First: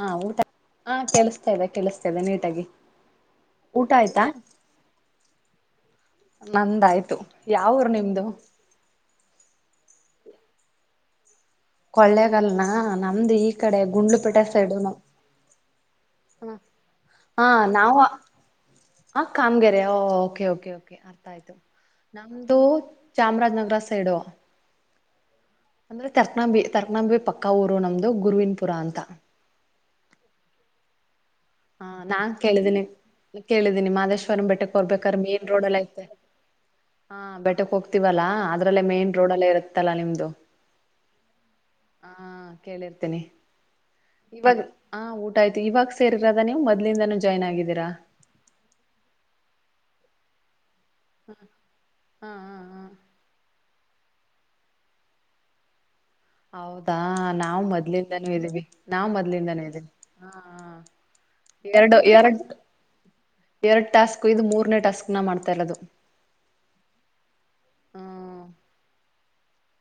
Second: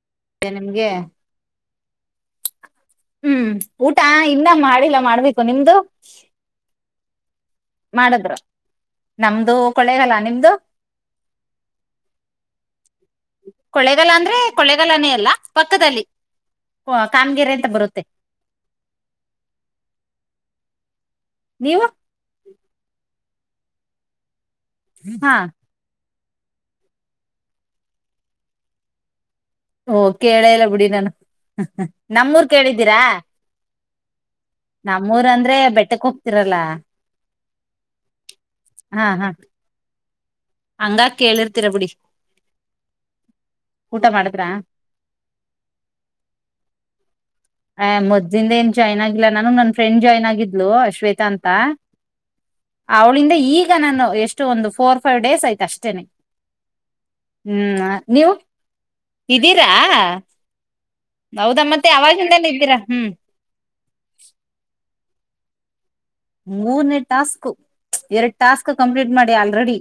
ಹಾ ಊಟ ಇದೆ ನಿಮ್ಗೆ ಹಾ ಕೆಲ್ ಸ್ತಾ ಇದೆ ಕೆಲಿಸ್ತಾ ಇದೆ ನೀಟಾಗಿ ಹ್ಮ್ ಊಟ ಇನ್ನ ಮಾಡಿಲ್ಲ ಮಾಡ್ಬೇಕು ನಿಮ್ದು ನಮ್ಮದಾಯ್ತು ಯಾವ ಊರು ನಿಮ್ದು ಮಾಡದ್ರು ನಮ್ದು ಕೊಳ್ಳೇಗಲ್ಲಾ ನಿಮ್ದು ಕೊಳ್ಳೆಗಲ್ನಾ ನಮ್ದು ಈ ಕಡೆ ಕೊಳ್ಳೇಗಾಲ ಅಂದ್ರೆ ಗುಂಡ್ಲುಪೇಟೆ ಸೈಡು ನಾ ಕೊಳ್ಳೇಗಾಲನೇ ಅಲ್ಲ ಪಕ್ಕದಲ್ಲಿ ಕಾಮಗೆರೆ ಅಂತ ಬರುತ್ತೆ ಹ ಕಾಮಗೆರೆ ಓಕೆ ಕೆ ಓಕೆ ಅರ್ಥ ಆಯ್ತು ನೀವು ನಮ್ದು ಚಾಮರಾಜನಗರ ಸೈಡು ಹಾ ಅಂದ್ರೆ ತರ್ಕನಾಂಬಿ ತರ್ಕನಾಂಬಿ ಪಕ್ಕ ಊರು ನಮ್ದು ಗುರುವನ್ಪುರ ಅಂತ ಓ ಕೇಳೇಲ್ಲ ಬಿಡಿ ನಾನು ಹಾ ನಾನ್ ನಮ್ಮೂರ್ ಕೇಳಿದ್ದೀನಿ ಕೇಳಿದ್ದೀರಾ ಕೇಳಿದ್ದೀನಿ ಮಾದೇಶ್ವರ ಬೆಟ್ಟಕ ಬರಬೇಕಾರೆ ನಮ್ಮೂರ್ ಮೇನ್ ಅಂದ್ರೆ ರೋಡ್ ಲ್ಲೇ ಐತೆ ಬೆಟ್ಟಕ್ ಹೋಗ್ತಿರಲ್ಲ ಹಾ ಬೆಟ್ಟಕ್ಕೆ ಹೋಗ್ತೀವಲ್ಲಾ ಅದ್ರಲ್ಲೇ ಮೇನ್ ರೋಡ್ ಲ್ಲೇ ಇರುತ್ತಲ್ಲಾ ನಿಮ್ದು ಹಂಗಾರೇ ಕೇಳಿರ್ತೀರಾ ಬಿಡಿ ಹಾ ಊಟ ಮಾಡಿದ್ರಾ ಹಾ ಊಟ ಆಯ್ತು ಇವಾಗ ಸೇರದ ನೀವು ಮೊದಲಿಂದನೂ ಜಾಯ್ನ್ ಆಗಿ ಆ್ ಮೊದಲಿಂದ ಏನ್ ಜಾಯ್ನ್ ಆಗಿಲ್ಲ ನಾನು ನನ್ ಫ್ರೆಂಡ್ ಜಾಯ್ನ್ ಆಗಿದ್ಲು ಶ್ವೇತಾ ಅಂತ ಹ ಹ ಹ ಅವ್ಳಿಂದ ಈಗ ನಾನು ಎಷ್ಟು ಒಂದು ಫೋರ್ ಫೈವ್ ಡೇಸ್ ಆಯ್ತು ಅಷ್ಟೇನೆ ಹೌದಾ ನಾವು ಹ್ಮ್ ಮೊದ್ಲಿಂದನೂ ನೀವು ಇದ್ದೀವಿ ನಾವ್ ಮೊದ್ಲಿಂದನೂ ಇದೀರಾ ಇದ್ದೀವಿ ಹೌದಾ ಮತ್ತೆ ಅವಾಗಿದಾನೆ ಇದ್ದೀರಾ ಹ್ಮ್ ಎರಡ್ ಟಾಸ್ಕ್ ಇದು ಮೂರನೇ ಟಾಸ್ಕ್ ನ ಮಾಡ್ತಾ ಇರೋದು ಮೂರ್ನೇ ಟಾಸ್ಕ್ ಎರಡ್ ಹ್ಮ್ ಟಾಸ್ಕ್ ಕಂಪ್ಲೀಟ್ ಮಾಡಿ ಆಲ್ರೆಡಿ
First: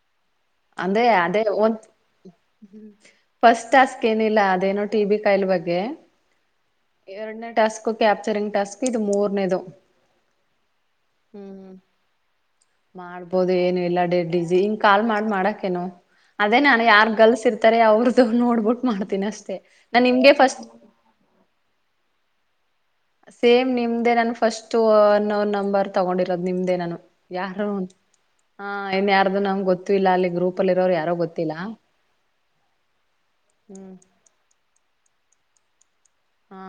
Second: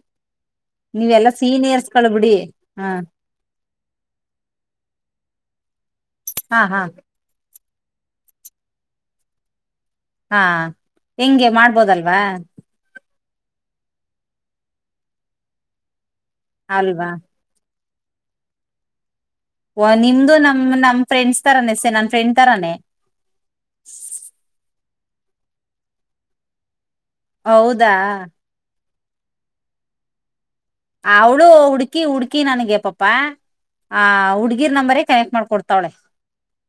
ಅಂದೇ ನೀವೆಲ್ಲಾ ಅದೇ ಒಂದು ಸೀನಿಯರ್ಸ್ಗಳು ಬಿಡಿ ಹ್ಮ ಹ ಫಸ್ಟ್ ಟಾಸ್ಕ್ ಏನಿಲ್ಲ ಅದೇನೋ ಟಿ ಬಿ ಕಾಯಿಲ್ ಬಗ್ಗೆ ಹಾ ಹಾ ಎರಡನೇ ಟಾಸ್ಕ್ ಕ್ಯಾಪ್ಚರಿಂಗ್ ಟಾಸ್ಕ್ ಇದು ಮೂರನೇದು ಹಾ ಹೆಂಗೆ ಹ್ಮ್ ಮಾಡ್ಬೋದಲ್ವಾ ಮಾಡ್ಬೋದು ಏನು ಇಲ್ಲ ಡೇ ಡಜಿ ಹಿಂಗ ಕಾಲ್ ಮಾಡ್ ಮಾಡಕೇನು ಅದೇ ನನ್ ಅಲ್ವಾ ಯಾರ್ ಗಲ್ಸ್ ಇರ್ತ ತಾರೆ ಅವ್ರದುು ನೋಡ್ಬಿಟ್ಟು ಮಾಡ್ತೀನಿ ಅಷ್ಟೇ ಓಂ ನಾನ್ ನಿಮ್ಗೆ ನಿಮ್ದು ನಮ್ ಫಸ್ಟ್ ನಮ ಫ್ರೆಂಡ್ಸ್ ತರಾನೆ ಸೆ ನನ್ ಫ್ರೆಂಡ್ ತರಾನೇ ಸೇಮ್ ನಿಮ್ದೇ ನಾನು ಫಸ್ಟ್ ಅನ್ ನೊನ್ ನಂಬರ್ ತಗೊಂಡಿರೋದು ನಿಮ್ದೇ ನಾನು ಯಾರು ಹೌದಾ ಹ ಇನ್ಯಾರ್ದು ನಮಗೆ ಗೊತ್ತು ಇಲ್ಲ ಅಲ್ಲಿ ಗ್ರೂಪ್ ಅಲ್ಲಿ ಇರೋರು ಯಾರೋ ಅವಳು ಗೊತ್ತಿಲ್ಲ ಹುಡ್ಕಿ ಹುಡ್ಕಿ ನನಗೆ ಪಾಪಾ ಹ್ಮ್ ಆ ಹುಡ್ಗಿರ್ ನಂಬರೇ ಕನೆಕ್ಟ್ ಮಾಡ್ಕೊ ಕೊಡ್ತಾವಳೆ ಹ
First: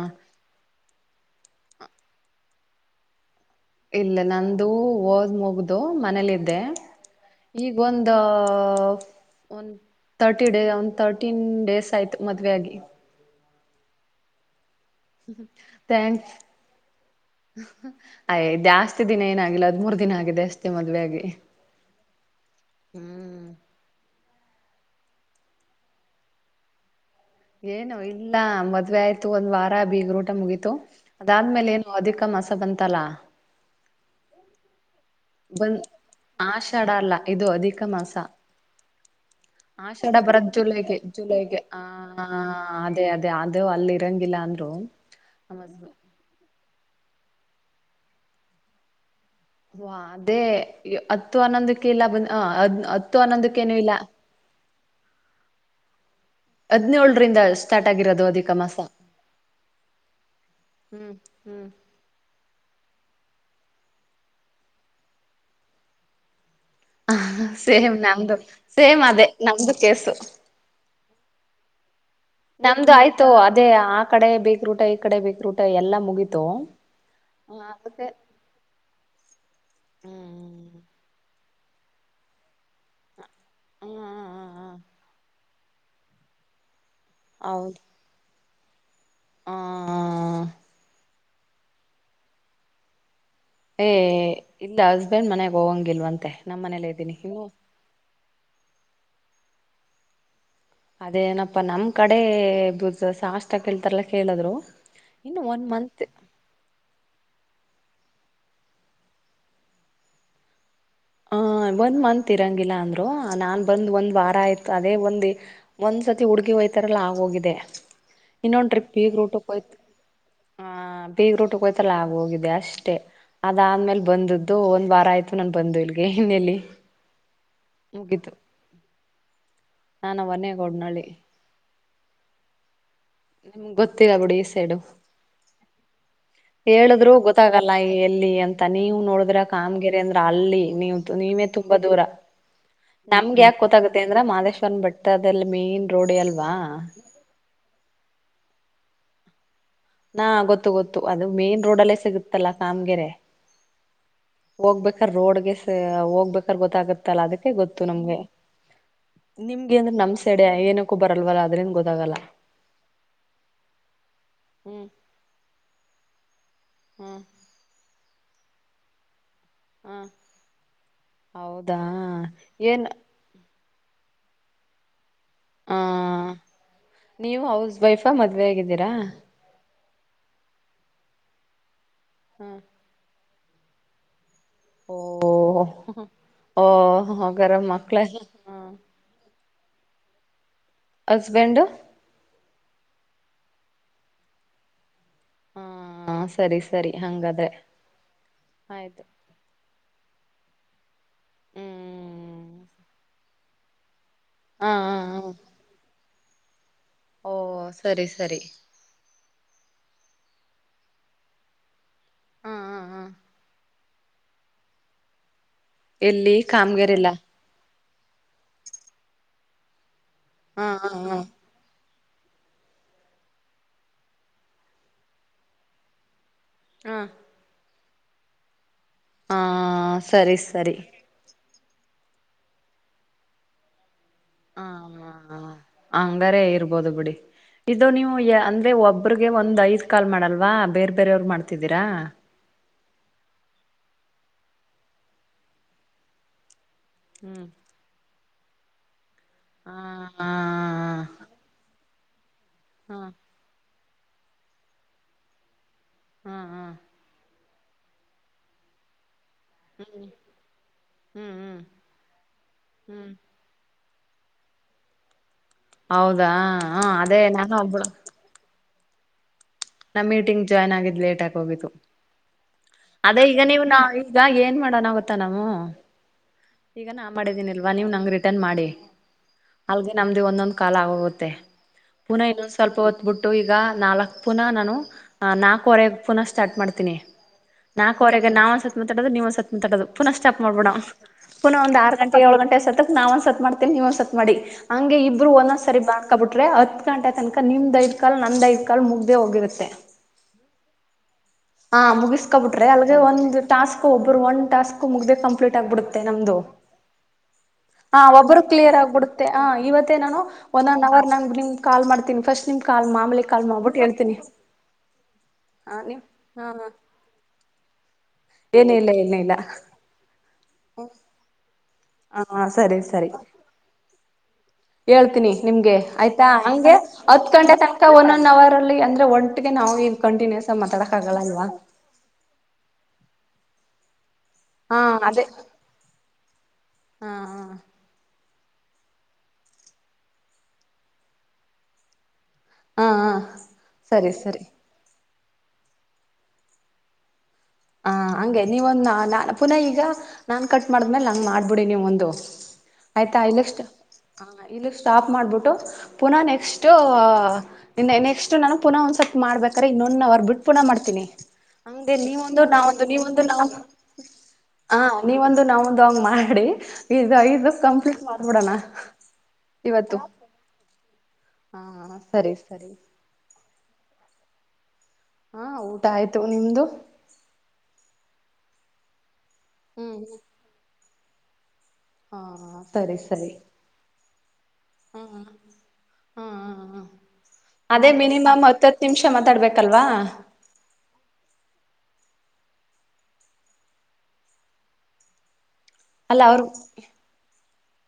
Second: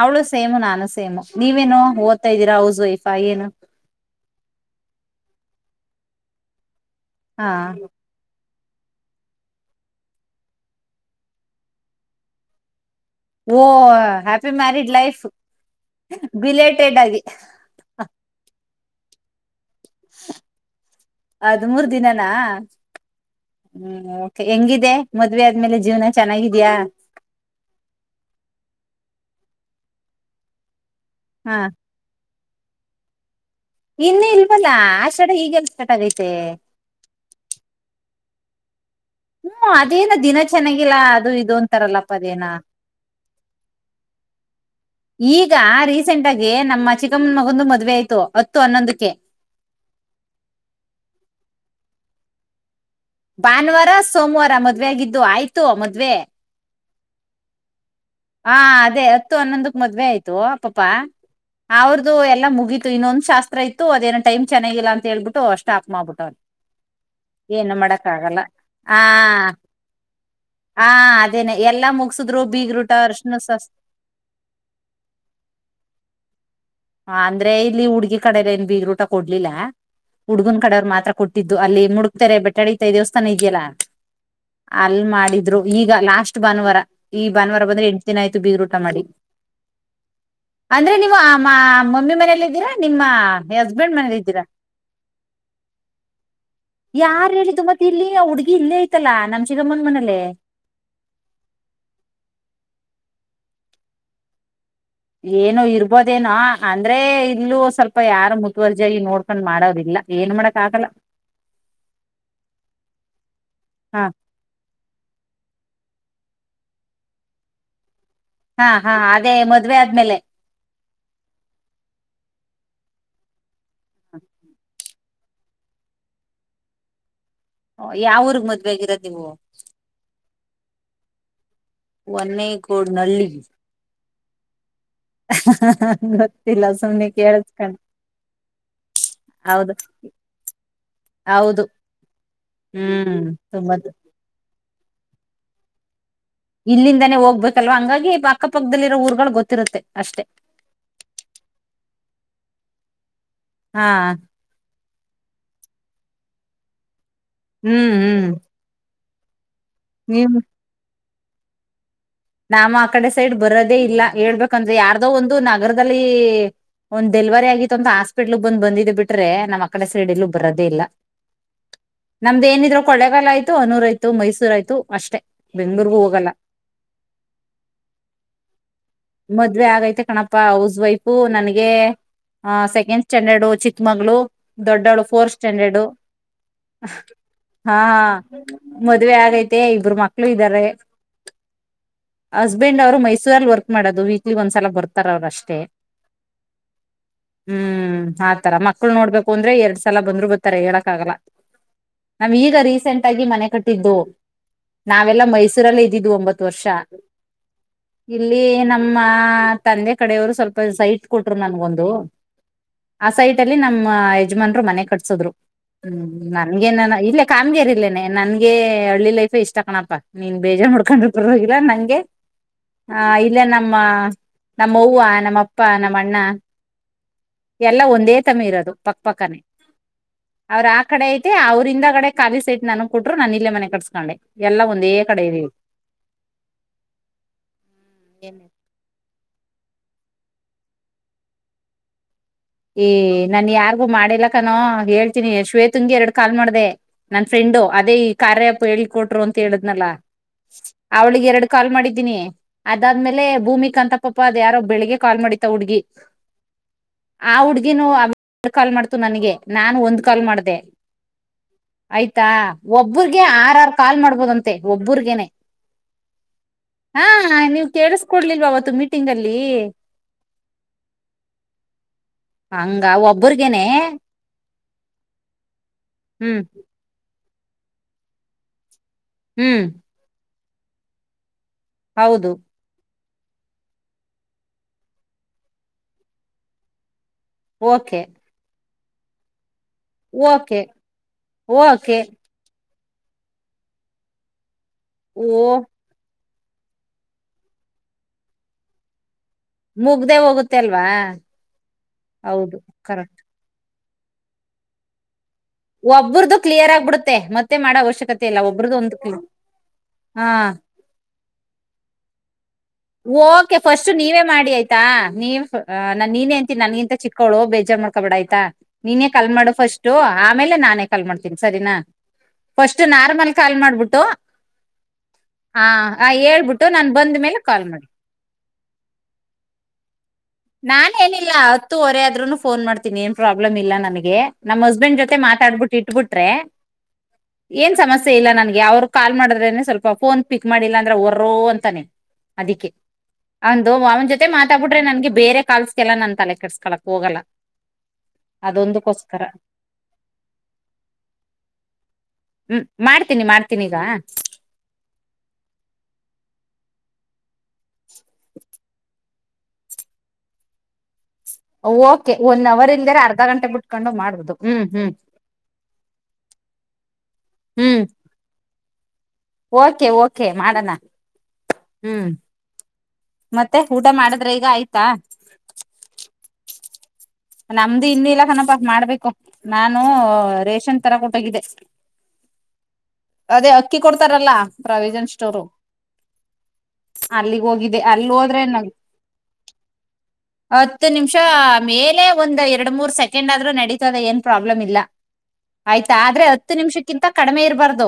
ಅವಳು ಸೇಮು ನಾನು ಸೇಮು ನೀವೇನು ಓದತಾ ಇದ್ದೀರಾ ಹೌಸ್ ವೈಫಾ ಏನು ಇಲ್ಲ ನಂದು ಓದ್ ಮುಗ್ದು ಮನೇಲ್ಲಿದ್ದೆ ಹ ಒಂದ್ ತರ್ಟೀನ್ ಡೇಸ್ ಆಯ್ತು ಮದ್ವೆ ಆಗಿ ಓ ಹ್ಯಾಪಿ ಮ್ಯಾರಿೀಡ್ ಲೈಫ್ ಬಿಲೇಟೆಡ್ ಆಗಿ ಅಯ ಜಾಸ್ತಿ ದಿನ ಏನಾಗಿಲ್ಲ ಎರ್ಡ್ ಮೂರ್ ದಿನ ಆಗಿದೆ ಅಷ್ಟೇ ಮದುವೆ ಆಗಿ ಹದಿಮೂರ್ ದಿನನಾ ಹ್ಮ್ ಹ್ಮ್ ಓಕೆ ಹೆಂಗಿದೆ ಮದುವೆ ಆದ್ಮೇಲೆ ಜೀವನ ಚೆನ್ನಾಗಿದ್ಯಾಾ ಏನು ಇಲ್ಲ ಮದ್ವೆ ಆಯ್ತು ಒಂದ್ ವಾರ ಬಿಗ್ರು ಊಟ ಮುಗೀತು ಹಾ ಅದಾದ್ಮೇಲೆ ಏನು ಅಧಿಕ ಮಸ ಬಂತಲ್ಲಾ ಇನ್ನ ಇಲ್ವಲ್ಲಾ ಆಷಡ ಇಗೆಲ್ ಸ್ಟಾರ್ಟ್ ಆಗೈತೆ ಆಷಾಡಾ ಅಲ್ಲ ಇದು ಅಧಿಕ ಮಾಸ ಹ್ಮ್ ಅದೇನ ಆಷಡ ದಿನ ಬರದ್ ಜುಲೈಗೆ ಚೆನ್ನಾಗಿಲ್ಲ ಅದು ಇದು ಜುಲೈಗೆ ಆ ಅಂತಾರಲ್ಲಪ್ಪ ಅದೇನ ಅದೇ ಅದೇ ಅದು ಅಲ್ಲಿ ಇರಂಗಿಲ್ಲ ಅಂದ ಹಲೋ ಈಗ ರೀಸೆಂಟ್ ಆಗಿ ನಮ್ಮ ಚಿಕ್ಕಮ್ಮನ ಮಗಂದು ಮದುವೆ ಆಯ್ತು ಹತ್ತು ಹನ್ನೊಂದಕ್ಕೆ ಹ ಅದೇ ಹತ್ತು ಹನ್ನೊಂದಕ್ಕೆ ಇಲ್ಲ ಬಂದ ಅದ್ ಭಾನುವಾರ ಸೋಮವಾರ ಮದ್ವೆ ಆಗಿದ್ದು ಆಯ್ತು ಮದ್ವೆ ಹಾದ್ನೇಲ್ರಿಂದ ಸ್ಟಾರ್ಟ್ ಆಗಿರೋದು ಅಧಿಕ ಹಾ ಮಾಸ ಅದೇ ಹತ್ತು ಹನ್ನೊಂದಕ್ ಮದ್ವೆ ಆಯ್ತು ಅ ಪಪ ಹ್ಮ್ ಹ್ಮ್ ಅವರು ಅವರ್ದು ಎಲ್ಲ ಮುಗಿತು ಇನ್ನೊಂದ ಶಾಸ್ತ್ರ ಇತ್ತು ಅದೇನ ಟೈಮ್ ಚೆನ್ನಾಗಿಲ್ಲ ಅಂತ ಹೇಳ್ಬಿಟ್ಟು ಸ್ಟಾಪ್ ಮಾಡ್ಬಿಟ್ಟವ್ರೆ ಹ ಏನು ಸೇಮ್ ಮಾಡಕ್ ನಮ್ದು ಆಗಲ್ಲ ಆ ಸೇಮ್ ಅದೇ ನಮ್ದು ಕೇಸು ಹಾ ಅದೇನೆ ಎಲ್ಲಾ ಮುಗಸುದ್ರು ಬೀಗ್ರುಟ ನಮ್ದು ಆಯ್ತು ಅದೇ ಆ ಕಡೆ ಬೇಗರೂಟ ಈ ಕಡೆ ಬೀಗ ರೂಟ ಎಲ್ಲಾ ಮುಗೀತು ಹ ಅಂದ್ರೆ ಇಲ್ಲಿ ಹುಡ್ಗಿ ಕಡೆ ಅವ್ರ್ ಏನ್ ಬೀಗ್ರ್ ಊಟ ಕೊಡ್ಲಿಲ್ಲ ಹುಡ್ಗನ್ ಹ್ಮ್ ಕಡೆವರ್ ಮಾತ್ರ ಕೊಟ್ರು ಕೊಟ್ಟಿದ್ದು ಅಲ್ಲಿ ಮುಡುಕ್ತಾರೆ ಬೆಟ್ಟಾಡಿ ತಾಯಿದು ದೇವಸ್ಥಾನ ಇದೆಯಲ್ಲ ಅಲ್ಲಿ ಮಾಡಿದ್ರು ಈಗ ಲಾಸ್ಟ್ ಭಾನುವಾರ ಈ ಭಾನುವಾರ ಹೌದು ಬಂದ್ರೆ ಎಂಟ ದಿನ ಆಯ್ತು ಬೀಗರೂಟ ಮಾಡಿ ಹ ಅಂದ್ರೆ ನೀವು ಆಮ್ಮ ಮಮ್ಮಿ ಮನೇಲ್ಲ ಇದ್ದೀರಾ ನಿಮ್ಮ ಹಸ್ಬೆಂಡ್ ಮನೇಲಿ ಏ್ ಇದ್ದೀರಾ ಇಲ್ಲ ಹಸ್ಬೆಂಡ್ ಮನೆಗ್ ಹೋಗಂಗಿಲ್ವಂತೆ ನಮ್ಮ ಮನೇಯಲ್ಲೆ ಇದ್ದೀನಿ ಯಾರ್ ಇನ್ನು ಹೇಳಿದ್ದು ಮತ್ತೆ ಇಲ್ಲಿ ಆ ಹುಡ್ಗಿ ಇಲ್ಲೇ ಐತಲ್ಲ ನಮ್ ಚಿಕ್ಕಮ್ಮನ ಮನಲೆೇ ಅದೇನಪ್ಪಾ ನಮ್ ಕಡೆ ಬ ಸಾಷ್ಟ ಕೇಳ್ತಾರಲ್ಲ ಕೇಳಿದ್ರು ಇನ್ನು ಏನು ಒನ್ ಮಂತ್ ಇರ್ಬೋದೇನ ಅಂದ್ರೆ ಇಲ್ಲೂ ಸ್ವಲ್ಪ ಯಾರ ಮುತುವರ್ಜಾಗಿ ನೋಡ್ಕೊಂಡ್ ಮಾಡರ್ಲ್ಲ ಏನ್ ಮಾಡಕ್ ಆಗಲ್ಲ ಹ ಒಂದ್ ಮಂತ್ ಇರಂಗಿಲ್ಲ ಅಂದ್ರು ನಾನ್ ಬಂದ್ ಹಾ ಒಂದ್ ವಾರ ಆಯ್ತು ಅದೇ ಒಂದ ಒಂದ್ಸತಿ ಹುಡುಗಿ ಹಯ್ತಾರಲ್ಲ ಆಗೋಗಿದೆ ಹಾ ಇನ್ನೊಂದ್ ಟ್ರಿಪ್ ಹಾ ಅದೇ ಬೀಗರುಟುಕ್ ಹೋಯ್ತ್ ಮದ್ವೆ ಆದ್ಮೇಲೆ ಬೀಗ್ ರೂಟಕ್ಕೆೋಯ್ತರಲ್ಲ ಆಗೋಗಿದೆ ಅಷ್ಟೇ ಅದಾದ್ಮೇಲ್ ಬಂದದ್ದು ಒಂದ್ ವಾರ ಆಯ್ತು ನನ್ ಬಂದು ಇಲ್ಗೆ ಇನ್ನೆಲ್ಲಿ ಯಾವಊರುಗ್ ಮದ್ವೆ ಆಗಿರೋದು ನೀವು ನಾನ ಒನ್ನೇಗೌಡ್ನಲ್ಲಿ ಒನ್ನೇಗೋಡ್ನಳ್ಳ ನಿಮ್ಗ್ ಗೊತ್ತಿಲ್ಲ ಬಿಡಿ ಈ ಸೈಡು ಹ ಹೇಳಿದ್ರು ಗೊತ್ತಾಗಲ್ಲ ಎಲ್ಲಿ ಅಂತ ನೀವ್ ನೋಡಿದ್ರ ಹೌದು ಕಾಮಗಿರಿ ಅಂದ್ರ ಅಲ್ಲಿ ನೀವ ನೀವೆ ಹೌದು ತುಂಬಾ ದೂರ ಹ್ಮ್ ನಮ್ಗೆ ಯಾಕೆ ತುಂಬಾ ದ- ಗೊತ್ತಾಗುತ್ತೆ ಅಂದ್ರ ಮಹದೇಶ್ವರ ಬೇಟ್ಟದಲ್ಲಿ ಮೇನ್ ರೋಡ್ ಹೆ ಅಲ್ವಾ ಲ್ವಾ ಹಂಗಾಗಿ ಅಕ್ಕ ಪಕ್ಕದಲ್ಲಿರೋಊರ್ಗಳು ಗೊತ್ತಿರುತ್ತೆ ಅಷ್ಟೇ ಹಾ ಗೊತ್ತು ಗೊತ್ತು ಅದು ಮೈನ್ ರೋಡ್ ಅಲ್ಲೇ ಸಿಗುತ್ತಲ್ಲಾ ಕಾಮ್ಗೆರೆ ಹಾ ಹೋಗ್ಬೇಕ್ರ ರೋಡ್ಗೆ ಹೋಗ್ಬೇಕ್ರ ಗೊತ್ತಾಗತ್ತಲ್ಲ ಅದಕ್ಕೆ ಗೊತ್ತು ಹ್ಮ್ ನಮ್ಗೆ ಹ್ಮ್ ನಿಮ್ಗೆ ಅಂದ್ರ ನಮ್ ನೀವ್ ಸೈಡೆ ಏನಕ್ಕೂ ಬರಲ್ವಲ್ಲ ಅದ್ರಿಂದ ಗೊತ್ತಾಗಲ್ಲ ನಾಮ ಆ ಕಡೆ ಸೈಡ್ ಬರೋದೇ ಇಲ್ಲ ಹೇಳ್ಬೇಕಂದ್ರೆ ಹ್ಮ್ ಯಾರ್ದೋ ಒಂದು ನಗರದಲ್ಲಿ ಒಂದ್ ಹ್ಮ್ ಡೆಲವರಿ ಆಗಿತ್ತು ಅಂತ ಹಾಸ್ಪಿಟ್ಲ್ ಬಂದ ಬಂದಿದ ಬಿಟ್ರೆ ನಮ್ಮ ಕಡೆ ಹ ಸೈಡಿಲ್ಲ ಬರೋದೇ ಇಲ್ಲ ಹೌದಾ ನಮ್ದ ಏನಿದ್ರರು ಏನ್ ಕೊಳೆಗಾಲ ಆ ಅನೂರ್ ಆಯ್ತ ಮಸೂ ಆಯ್ತು ಅಷ್ಟೇ ಆ ಬೆಂಗ್ಳೂರ್ಗೂ ಹೋಗಲ್ಲ ನೀವು ಹೌಸ್ ವೈಫ ಮದ್ವೆ ಆಗಿದ್ದೀರಾ ಮದ್ವೆ ಆಗೈತೆ ಕಣಪಾ ಹೌಸ್ ವೈಫು ನನ್ಗೆ ಹ ಆ ಸೆಕೆಂಡ್ ಸ್ಟ್ಯಾಂಡರ್ಡ್ ಚಿಕ್ಕಮಗಳುರು ಓ ದೊಡ್ಡವಳು ಫೋರ್ತ್ ಸ್ಟ್ಯಾಂಡರ್ಡು ಓ ಹಾಗಾರ ಹಾ ಮಕ್ಳ ಮದ್ವೆ ಆಗೈತಿ ಇಬರು ಮಕ್ಳು ಇದ್ದಾರೆ ಹಸ್ಬಂಡ್ ಹಸ್ಬೆಂಡ್ ಅವ್ರು ಮೈಸೂರಲ್ಲಿ ವರ್ಕ್ ಮಾಡೋದು ವೀಕ್ಲಿ ಒಂದ್ ಸಲ ಬರ್ತಾರ ಅವ್ರ ಅಷ್ಟೇ ಹ ಸರಿ ಸರಿ ಹಂಗಾದ್ರೆ ಹ್ಮ್ ಆತರ ಮಕ್ಕಳು ಆಯ್ತು ನೋಡ್ಬೇಕು ಅದ್ರೆ ಎರಡ್ ಸಲ ಬಂದ್ರು ಬತಾರೆ ಹೇಳಕ್ ಆಗಲ್ಲಾ ನಮ್ ಈಗ ಹ್ಮ್ ರೀಸೆಂಟ್ ಆಗಿ ಮನೆ ಕಟ್ಟ ಹಾ ಹಾ ಹಾ ನಾವೆಲ್ಲಾ ಮೈಸೂರಲ್ಲೇ ಇದ್ದಿದ್ದು ಒಂಬತ್ತು ವರ್ಷ ಓ ಸರಿ ಸರಿ ಇಲ್ಲಿ ನಮ್ಮ ತಂದೆ ಕಡೆಯವರು ಸ್ವಲ್ಪ ಸೈಟ್ ಕೊಟ್ರು ನನ್ಗೊಂದು ಹಾ ಹಾ ಹಾ ಆ ಸೈಟ ಅಲ್ಲಿ ನಮ್ಮ ಯಜಮಾನ್ರು ಮನೆ ಕಟ್ಸದ್ರು ಹ್ಮ್ ಎಲ್ಲಿ ನನ್ಗೇನ ಕಾಮಗೆರೆಲ್ಲ ಇಲ್ಲ ಕಾಮಗೇರಿಲೇನೆ ನನ್ಗೆ ಹಳ್ಳಿ ಲೈಫ್ ಇಷ್ಟ ಕಣಪ್ಪಾ ನೀನ್ ಹಾ ಬೇಜಾರ್ ಹಾ ಹಾ ಮಾಡ್ಕೊಂಡ್ಗಲ್ಲ ನಂಗೆ ಹ ಇಲ್ಲ ನಮ್ಮ ನಮ್ಮೂವ ನಮ್ಮ ಅಪ್ಪ ನಮ್ಮ ಅಣ್ಣ ಹಾ ಎಲ್ಲ ಒಂದೇ ತಮ್ಮಿ ಇರೋದು ಪಕ್ಕಪಕ್ಕನೆೇ ಹಾ ಸರಿ ಅವ್ರ ಸರಿ ಆ ಕಡೆ ಮತ್ತೆ ಅವ್ರಂದ ಕಡೆ ಕವಿಿ ಸೈಟ್ ನನಗ್ ಕೊಟ್ಟರು ನನ್ ಇಲ್ಲೇ ಮನೆ ಕಟ್ಸ್ಕೊಂಡೆ ಎಲ್ಲಾ ಒಂದೇ ಕಡೆ ಇ ಹಂಗಾರೇ ಇರ್ಬೋದು ಬಿಡಿ ಇದು ನೀವು ಯ ಅಂದ್ರೆ ಒಬ್ ಒಬ್ಬ್ರಿಗೆ ಒಂದು ಐದು ಕಾಲ್ ಮಾಡಲ್ವಾ ಬೇರೆ ಬೇರೆಯವಿಗೆ ಮಾಡ್ತಿದ್ದೀರಾ ಏ ನನ್ ಯಾರ್ಗು ಮಾಡಿಲ್ಲಕಾನೋ ಹೇಳ್ತೀನಿ ಶ್ವೇ ತುಂಗಿ ಎರಡು ಕಾಲ್ ಮಾಡ್ದೆ ನನ್ ಹ್ಮ್ ಫ್ರೆಂಡು ಅದೇ ಈ ಕಾರ್ಯಪ ಹೇಳಳ್ ಕೊಟ್ರು ಅಂತ ಹಾ ಹೇಳಿದ್ನಲ್ಲ ಹಾ ಅವಳಿಗೆ ಎರಡು ಕಾಲ್ ಮಾಡಿದ್ದೀನಿ ಹಾ ಅದಾದ್ಮೇಲೆ ಭೂಮಿ ಕ ಅಂತ ಪಾ ಅದ ಯಾರೋ ಬೆಳ್ಳಿಗ್ಗೆ ಕಾಲ್ ಮಾಡತಾ ಹುಡಿಗಿ ಹಾ ಹಾ ಆ ಹುಡ್ಗಿನು ಕಾಲ್ ಮಾಡ್ತು ನನ್ಗೆ ನಾನು ಒಂದ್ ಹ್ಮ್ ಕಾಲ್ ಮಾಡ್ದ ಹ್ಮ್ ಹ್ಮ್ ಆಯ್ತಾ ಹ್ಮ್ ಒಬ್ಬ್ರಿಗೆ ಆರ ಆರ್ ಕಾಲ್ ಮಾಡ್ಬೋದಂತೆ ಒಬ್ಬರ್ಗೇನೆ ಹೌದಾ ಹ ಅದೇ ನ ಹಬ್ಬಳ ಕೊಡ್ಲಿಲ್ವ ಅವತ್ತು ಮೀಟಿಂಗ್ ಅಲ್ಲಿ ನಮ್ಮ ಮೀಟಿಂಗ್ ಜಾಯನ್ ಆಗಿದ್ದ್ ಲೇಟ್ ಆಗಿ ಹೋಗಿದ್ದು ಹಂಗ ಅದೇ ಈಗ ಒಬ್ಬ್ರಗೇನೆ ನೀವು ನ ಈಗ ಏನ್ ಮಾಡೋಣ ಗೊತ್ತ ನವು ಹ್ಮ್ ಈಗ ನಾ ಮಾಡಿದ್ದೀನಿಲ್ವಾ ನೀವು ನಂಗೆ ರಿಟರ್ನ್ ಮಾಡಿ ಹ್ಮ್ ನಮ್ದು ಒಂದೊಂದ್ ಕಾಲ ಆಗೋಗುತ್ತೆ ಪುನ ಹೌದು ಇನ್ನೊಂದ್ ಸ್ವಲ್ಪ ಹೊದ್ಬಿಟ್ಟು ಈಗ ನಾಲ್ಕ್ ಪುನಃ ನಾನು ನಾಲ್ಕವರೆಗೆ ಪುನಃ ಸ್ಟಾರ್ಟ್ ಮಾಡ್ತೀನಿ ಓಕೆ ನಾಲ್ಕವರೆಗೆ ನಾ ಒಂದಸ ಸತ್ತಡದು ನೀವು ಸತ್ತಾಡದು ಪುನಃ ಸ್ಟಾಪ್ ಓಕೆ ಮಾಡಬೋಣ ಪುನ ಒಂದು ಆರು ಓಕೆ ಗಂಟ ಏಳ ಗಂಟೆ ಸ ನಾವ ಒಂದ್ಸತ್ ಮಾಡ್ತೇವವಿ ನೀವ ಒಂದಸತ್ ಮಾಡಿ ಹಂಗೆ ಓ ಇಬ್ರು ಒಂದೊಂದ್ ಸರಿ ಬ ಬಿಟ್ರೆ ಹತ್ ಗಂಟೆ ತನಕ ನಿಮ್ ದೈದ ಕಲ್ ನಂದ ಐದು ಕಾಲ್ ಮುಗ್ದೇ ಹೋಗಿರುತ್ತೆ ಮುಗ್ದೆ ಹೋಗುತ್ತೆ ಅಲ್ವಾ. ಹಾ ಹೌದು ಮುಗಿಸ್ಕೊಬಿಟ್ರೆ ಅಲ್ಗೆ ಕರೆಕ್ಟ್ ಒಂದ್ ಟಾಸ್ಕ್ ಒಬ್ರು ಒಂದ ಟಾಸ್ಕ್ ಮುಗ್ದ. ಕಂಪ್ಲೀಟ್ ಆಗ್ಬಿಡುತ್ತೆ ನಮ್ದು ಒಬ್ಬ್ರದು ಕ್ಲಿಯರ್ ಆಗ್ಬಿಡುತ್ತೆ ಮತ್ತೆ ಮಾಡೋ ಆ ಅವಶ್ಯಕತೆ ಇಲ್ಲ ಒಬ್ರುದ್ ಕ್ಲಿಯರ್ ಒಬ್ಬ್ರದು ಒಂದು ಆಗ್ಬಿಡುತ್ತೆ ಅವತ್ತೇ ನಾನು ಹಾ ಒಂದ್. ಲವರ್ ನಂಗ್ ನಿಂಗ್ ಕಾಲ್ ಮಾಡ್ತೀನಿ ಪಸ್ಟ್ ನಿಂಗ್. ಓಕೆ ಫಸ್ಟ್ ನೀವೇ ಮಾಡಿ ಆಯ್ತಾ ನೀವ ಹ ನೀವ್ ನನ್ ನೀನೇ ಹಾ ಅಂತೀನಿ ನಂಗ್. ಚಿಕ್ಕೋಳು ಬೇಜಾರ ಮಾಡ್ಕೊಂಬೇಡ ಆಯ್ತ್ ಏನ ಇಲ್ಲ ನೀನೇ ಏನ ಕಲ್ ಇಲ್ಲ ಮಾಡು ಫಸ್ಟ್. ಆಮೇಲೆ ನಾನೇ ಕಾಲ್ ಮಾಡ್ತೀನಿ ಸರಿನಾ ಹ ಸರಿ ಫಸ್ಟ್ ಸರಿ ನಾರ್ಮಲ್ ಕಾಲ್ ಮಾಡ್ಬಿಟ್ಟು. ಹೇಳ್ತೀನಿ ಆ ನಿಮ್ಗೆ ಆ, ಆಯ್ತಾ ಹೇಳ್ಬಿಟ್ಟು ಹಗೆ ನಾನ್ ಬಂದ ಹತ್. ಮೇಲೆ ಕರೆಕ್ಟ್ ಕಾಲ್ ಮಾಡಿ ಆಗಿ ಒನ್ ಒನ್ ಅವರ ಅಲ್ಲಿ ಅಂದ್ರೆ ಒಟ್ಟಿಗೆ ನಾವು ಕಂಟಿನ್ಯೂಸ್ ಆಗಿ ಮಾತಾಡಕ್ ನಾನೇನಿಲ್ಲ ಆಗಲ್ಲಲ್ವಾ. ಹತ್ತುವರೆ ಆದ್ರೂ ಫೋನ್ ಮಾಡ್ತನಿ ಏನ್ ಪ್ರಾಬ್ಲಮ್ ಇಲ್ಲ ನನಗೆ. ನಮ್ ಹಾ ಹಸ್ಬೆಂಡ್ ಜೊತೆ ಅದೇ ಮಾತಾಡ್ಬಿಟ್ಟ ಇಟ್ರೆ ಹಾ ಹಾ ಏನ್ ಸಮಸ್ಯೆ. ಸೆ ಇಲ್ಲ ನನ್ಗೆ ಅವರ ಕಾಲ್ ಮಾಡಿದ್ರನೆ ಸ್ವಲ್ಪ ಫೋನ್ ಪಿಕ್ ಮಾಡಿಲ್ಲ ಅಂದ್ರೆ ಉರ್ರ ಅಂತಾನೆ ಅದಿಕ್ಕೆ ಹಾ ಹಾ ಅಂದು ಅವನ ಸರಿ ಜೊತೆ ಸರಿ ಮಾತಾಡ್ಬಿಟ್ಟ ಮತ್ತೆ ನಂಗೆ ಬೇರೆ ಕಾಲ್ಸ್ಗಳೆಲ್ಲ ನಾನ್ ತಲೆ ಕೆಡಸ್ಕೊಳ್ಳೋಕ ಹೋಗಲ್ಲ ಹ ಹಂಗ ನೀ ಒಂದ ಅದೊಂದಕ್ಕೋಸ್ಕರ ನಾಕ್ ದಿನಾ ಈಗ ಫೋನ್ ಕಟ್ ಮಾಡಿದಮೇಲ ಹಂಗ್ ಮಾಡ್ಬಿಡು ನೀವೊಂದು ಇ ಮಾಡ್ತೀನಿ ಮಾಡ್ತೀನಿ ಈಗ ಇಲ್ಲಿ ಸ್ಟಾಪ್ ಮಾಡಬಿಟ್ಟು ಪುನಃ ನೆಕ್ಸ್ಟು ಇನ್ನ ನೆಕ್ಸ್ಟು ನಾನು ಪುನಃ ಒಂದಸತಿ ಮಾಡ್ಬೇಕಾದ್ರೆ ಇನ್ನೊಂದ್ ಹವರ್ ಬಿಟ್ಟಣ ಮಾಡತೀನಿ ಓಕೆ ಒನ್ ಅವರ್ ಇಂದರ ಅರ್ಧ ಗಂಟೆ ಬಿಟ್ಕೊಂಡು ಮಾಡಬದು ಹ್ಮ್ ಅ ಹ್ಮ್ ನೀವೊಂದು ನಾವೊಂದು ಅಂಗ ಮಾಡಿ ಈಗ ಐದ್ ದಿವಸ ಹ್ಮ್ ಕಂಪ್ಲೀಟ್ ಮಾಡ್ಬಿಡಣ ಓಕೆ ಓಕೆ ಮಾಡಣ ಹ್ಮ್ ಸರ ಸರಿ ಮತ್ತೆ ಊಟ ಮಾಡಿದ್ರಾ ಈಗ ಆಯ್ತಾ ಹು ಊಟಾ ಆಯ್ತು ನಿಮ್ದು ನಮ್ದು ಇನ್ನು ಇಲ್ಲ ಕನಪ ಮಾಡ್ಬೇಕು ನಾನು ಹ್ಮ್ ರೇಷನ್ ತರಕತ ಹೊಗಿದ್ದೆ ಹಾ ಸರಿ ಸರಿ. ಅದು ಅಕ್ಕಿ ಕೊಡ್ತಾರಲ್ಲಾ ಪ್ರಾವಿಜನ್ ಸ್ಟೋರ್ ಹ್ಮ್ ಹ್ಮ ಹ್ಮ ಹೋಗಿದೆ ಅದೇ ಅಲ್ಲಿ ಮಿನಿಮಮ್ ಹೋದ್ರೆ ನಂಗ್ ಹತ್ತತ್ತ ನಿಮಿಷ ಮಾತಾಡ್ಬೇಕಲ್ವಾ ಹತ್ತು ನಿಮಿಷ ಮೇಲೆ ಒಂದ ಎರಡ ಮೂರ್ ಸೆಕೆಂಡ್ ಆದ್ರೂ ನಡೀತದೆ ಏನ್ ಪ್ರಾಬ್ಲಮ ಇಲ್ಲ ಆಯ್ತ ಅಲ್ಲ ಆದ್ರೆ ಅವ್ರ ಹತ್ತ ನಿಮಿಷಕ್ಕಿಂತ ಕಿಂತ ಕಡಿಮೆ ಇರಬಾರ್ದು.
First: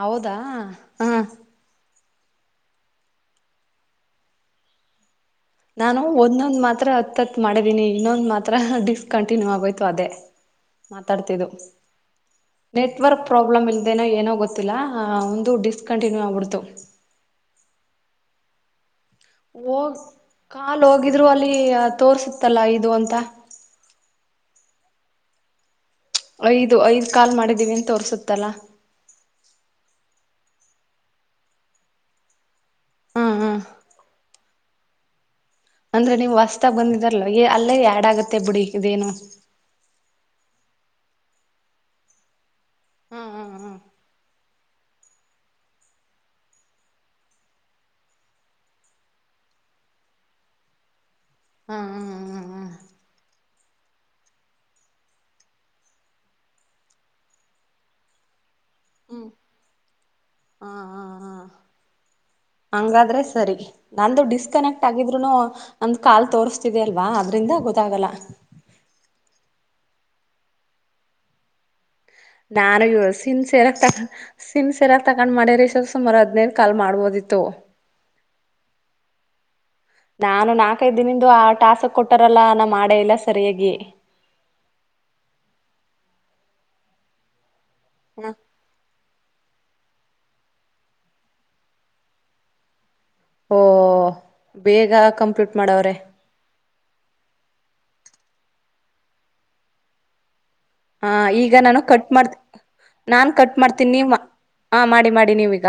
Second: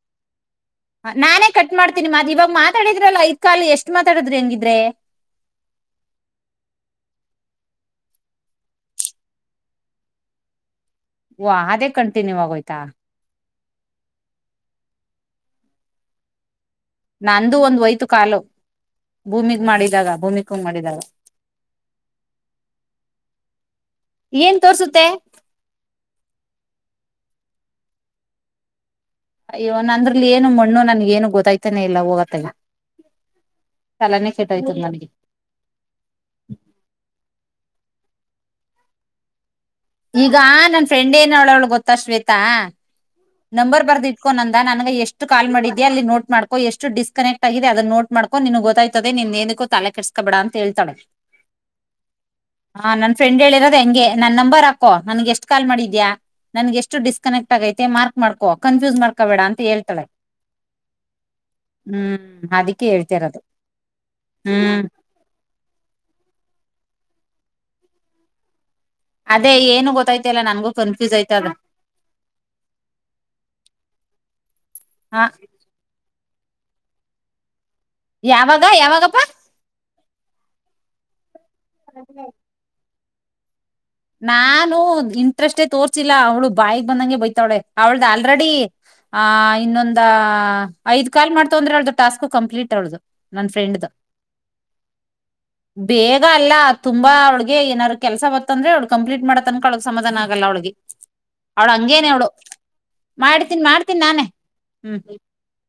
ಹೌದಾ ಹ್ಮ. ನಾನೇ ಕಟ್ ಮಾಡತಿನಿ ಮತ್ ಇವಾಗ ಮಾತಾಡಿದ್ರಲ್ಲ ಐದ್ ಕಾಲ್ ಎಷ್ಟ್ ಮಾತಾಡಿದ್ರಿ ಹಂಗಿದ್ರೆ ನಾನು ಒಂದೊಂದ ಮಾತ್ರ ಹತ್ತತ್ ಮಾಡಿದೀನಿ ಇನ್ನೊಂದು ಮಾತ್ರ ಡಿಸ್ಕಂಟಿನ್ಯೂ ಆಗೋಯ್ತು ಅದೇ ಮಾತಾಡ್ತಿದೆ ವಾ ಅದೇ ಕಂಟಿನ್ಯೂ ಆಗೋಯ್ತಾ ನೆಟ್ವರ್ಕ್ ಪ್ರಾಬ್ಲಮ್ ಇಲ್ದೇನೋ ಏನೋ ಗೊತ್ತಿಲ್ಲ ಒಂದು ಡಿಸ್ಕಂಟಿನ್ಯೂ ಆಗ್ಬಿಡ್ತು ನಂದು ಒಂದ್ ಒಯ್ತು ಕಾಲು ಭೂಮಿಗ್ ಹೋಗ್ ಮಾಡಿದಾಗ ಭೂಮಿಕಂಗ್ ಕಾಲ್ ಮಾಡಿದಾಗ ಹೋಗಿದ್ರು ಅಲ್ಲಿ ತೋರ್ಸತ್ತಲ್ಲ ಇದು ಅಂತ ಏನ್ ತೋರ್ಸುತ್ತೆ. ಐದು ಐದ ಕಾಲ್ ಮಾಡಿದ್ದೀವಿ ಅಂತ ತೋರಸುತ್ತಲ್ಲ ಅಯ್ಯೋ ನಂದ್ರಲ್ಲಿ ಏನು ಮಣ್ಣು ನನಗೇನು ಗೊತ್ತಾಯ್ತನೆ ಇಲ್ಲ ಹೋಗತ್ತಗೆ. ಹಾ ಹಾ ಚಲನೆ ಸೆಟ್ಟಯ್ತಿಲ್ಲ ನನಗೆ ಅಂದ್ರೆ ನೀವು ಹೊಸ್ತಾಗ್ ಬಂದಿದಾರಲ್ಲ ಹೋಗಿ ಅಲ್ಲ ಹೋಗಿ ಆ್ಯಡ್ ಆಗತ್ತೆ ಬಿಡಿ ಇದೇನು ಈಗಾ ನನ್ ಫ್ರೆಂಡ್ ಏನ ಹೇಳವ್ಳ್ ಗೊತ್ತಾ ಶ್ವೇತಾ ಹಾ ಹಾ ಹಾ ನಂಬರ್ ಬರ್ದ ಇಟ್ಕೊ ನಂದ ನನ್ಗ ಎಷ್ಟ ಎಷ್ಟು ಕಾಲ್ ಮಾಡಿದ್ದಿಯ ಅಲ್ಲಿ ನೋಟ್ ಮಾಡ್ಕ ಎಷ್ಟು ಡಿಸ್ಕನೆಕ್ಟ್ ಆಗಿದೆ ಅದನ್ನ ನೋಟ್ ಮಾಡ್ಕೋ ನಿನಗೆ ಗೊತ್ತಾಯ್ತದೆ ನಿನ್ ಏನಕೂ ತಲೆ ಕೆಡ್ಸ್ಕ್ ಕೋಬೇಡ ಅಂತ ಹೇಳ್ತ ಇದೀನಿ. ಹಾ ಹ ಹಾ ನನ್ ಫ್ರೆಂಡ್ ಹೇಳಿರೋದೇ ಹಂಗೆ ನನ್ ನಂಬರ್ ಹಾಕೂ ನನ್ಗೆ ಎಷ್ಟ್ ಕಾಲ್ ಮಾಡಿದ್ಯಾ? ನನ್ಗೆ ಎಷ್ಟು ಡಿಸ್ಕನೆಕ್ಟ್ ಆಗೈತೆ ಮಾರ್ಕ್ ಮಾಡ್ಕೋ ಕನ್ಫ್ಯೂಸ್ ಹ್ಮ್ ಮಾಡ್ಕೊ ಬೇಡ ಅಂತ ಹೇಳ್ತಳೆ. ಹಾ ಹಾ ಹಾ ಹ್ಮ್ ಹಾ [unintelligible] ಹಂಗಾದ್ರೆ ಸರಿ ನಂದು ಡಿಸ್ಕನೆಕ್ಟ್ ಹ್ಮ್ ಆಗಿದ್ದ [unintelligible] ಒಂದ್ ಕಾಲ್ ತೋರ್ಸ್ತಿದ ಅಲ್ವಾ ಅದ್ರಿಂದ ಗೊತ್ತಾಗಲ್ಲ. ಅದೇ ಏನು ಗೊತ್ತಾಯ್ತಲ್ಲ ನಂಗು ಕನ್ಫ್ಯೂಸ್ ಆಯ್ತದೆ ನಾನು ಇವ್ಳು ಸೀನ್ಸಿಯಾರಾಗಿ ಆಗಿ ತಗಂಡು ಹ ಸೀನ್ಸಿಯಾರಾಗಿತಗಂಡು ಮಾಡಿದ್ರೆ ಇಸ್ಟೊತಿಗೆ ಸುಮಾರು ಹದಿನೈೇದು ಕಾಲ್ ಮಾಡ್ಬೋದಿತ್ತು. ಯಾವಾಗ ಯಾವಾಗಪ್ಪ? ನಾನು ನಾಕೈದಿನಿಂದು ಆ ಟಾಸ್ಕ್ ಕೊಟ್ಟಾರಲ್ಲ ನಾನ್ ಮಾಡೇ ಇಲ್ಲ ಸರಿಯಾಗಿ. ನಾನು ಇಂಟ್ರೆಸ್ಟೇ ತೋರ್ಸಿಲ್ಲ ಅವ್ಳು ಬಾಯಗ್ ಬಂದಂಗೆ ಬೈತವಳೆ ಅವಳ್ದ ಹಾ ಆಲ್ರೆಡಿ ಆ ಇನ್ನೊಂದ ಐದ್ ಕಾಲ್ ಮಾಡ್ತು ಅಂದ್ರೆ ಅವ್ಳದು ಟಾಸ್ಕ್ ಕಂಪ್ಲೀಟ್ ಅವ್ಳದು. ನನ್ ಓ ಫ್ರೆಂಡ್ದ ಬೇಗ ಕಂಪ್ಲೀಟ್ ಮಾಡವ್ರೆ ಬೇರೆ ಈಗ ಅಲ್ಲ ತುಂಬಾ ಅವಳ್ಗೆ ಏನಾರು ಕೆಲಸ ಬತ್ತಂದ್ರೆ ಅವಳ್ಗೆ ಕಂಪ್ಲೀಟ್ ಮಾಡೋತನಕ ಸಮಾಧಾನ ಆಗಲ್ಲ ಅವಳಿಗೆ. ಹಾ ಈಗ ಅವಳ ನಾನು ಕಟ್ ಹಂಗೇನೆ ಅವಳು ಮಾಡ್ತೀನಿ. ನಾನ್ ಕಟ್ ಮಾಡ್ತೀನಿ ನೀವ್ ಹ ಹ್ಮ್ ಮಾಡಿ ಮಾಡಿ ನೀವೀಗ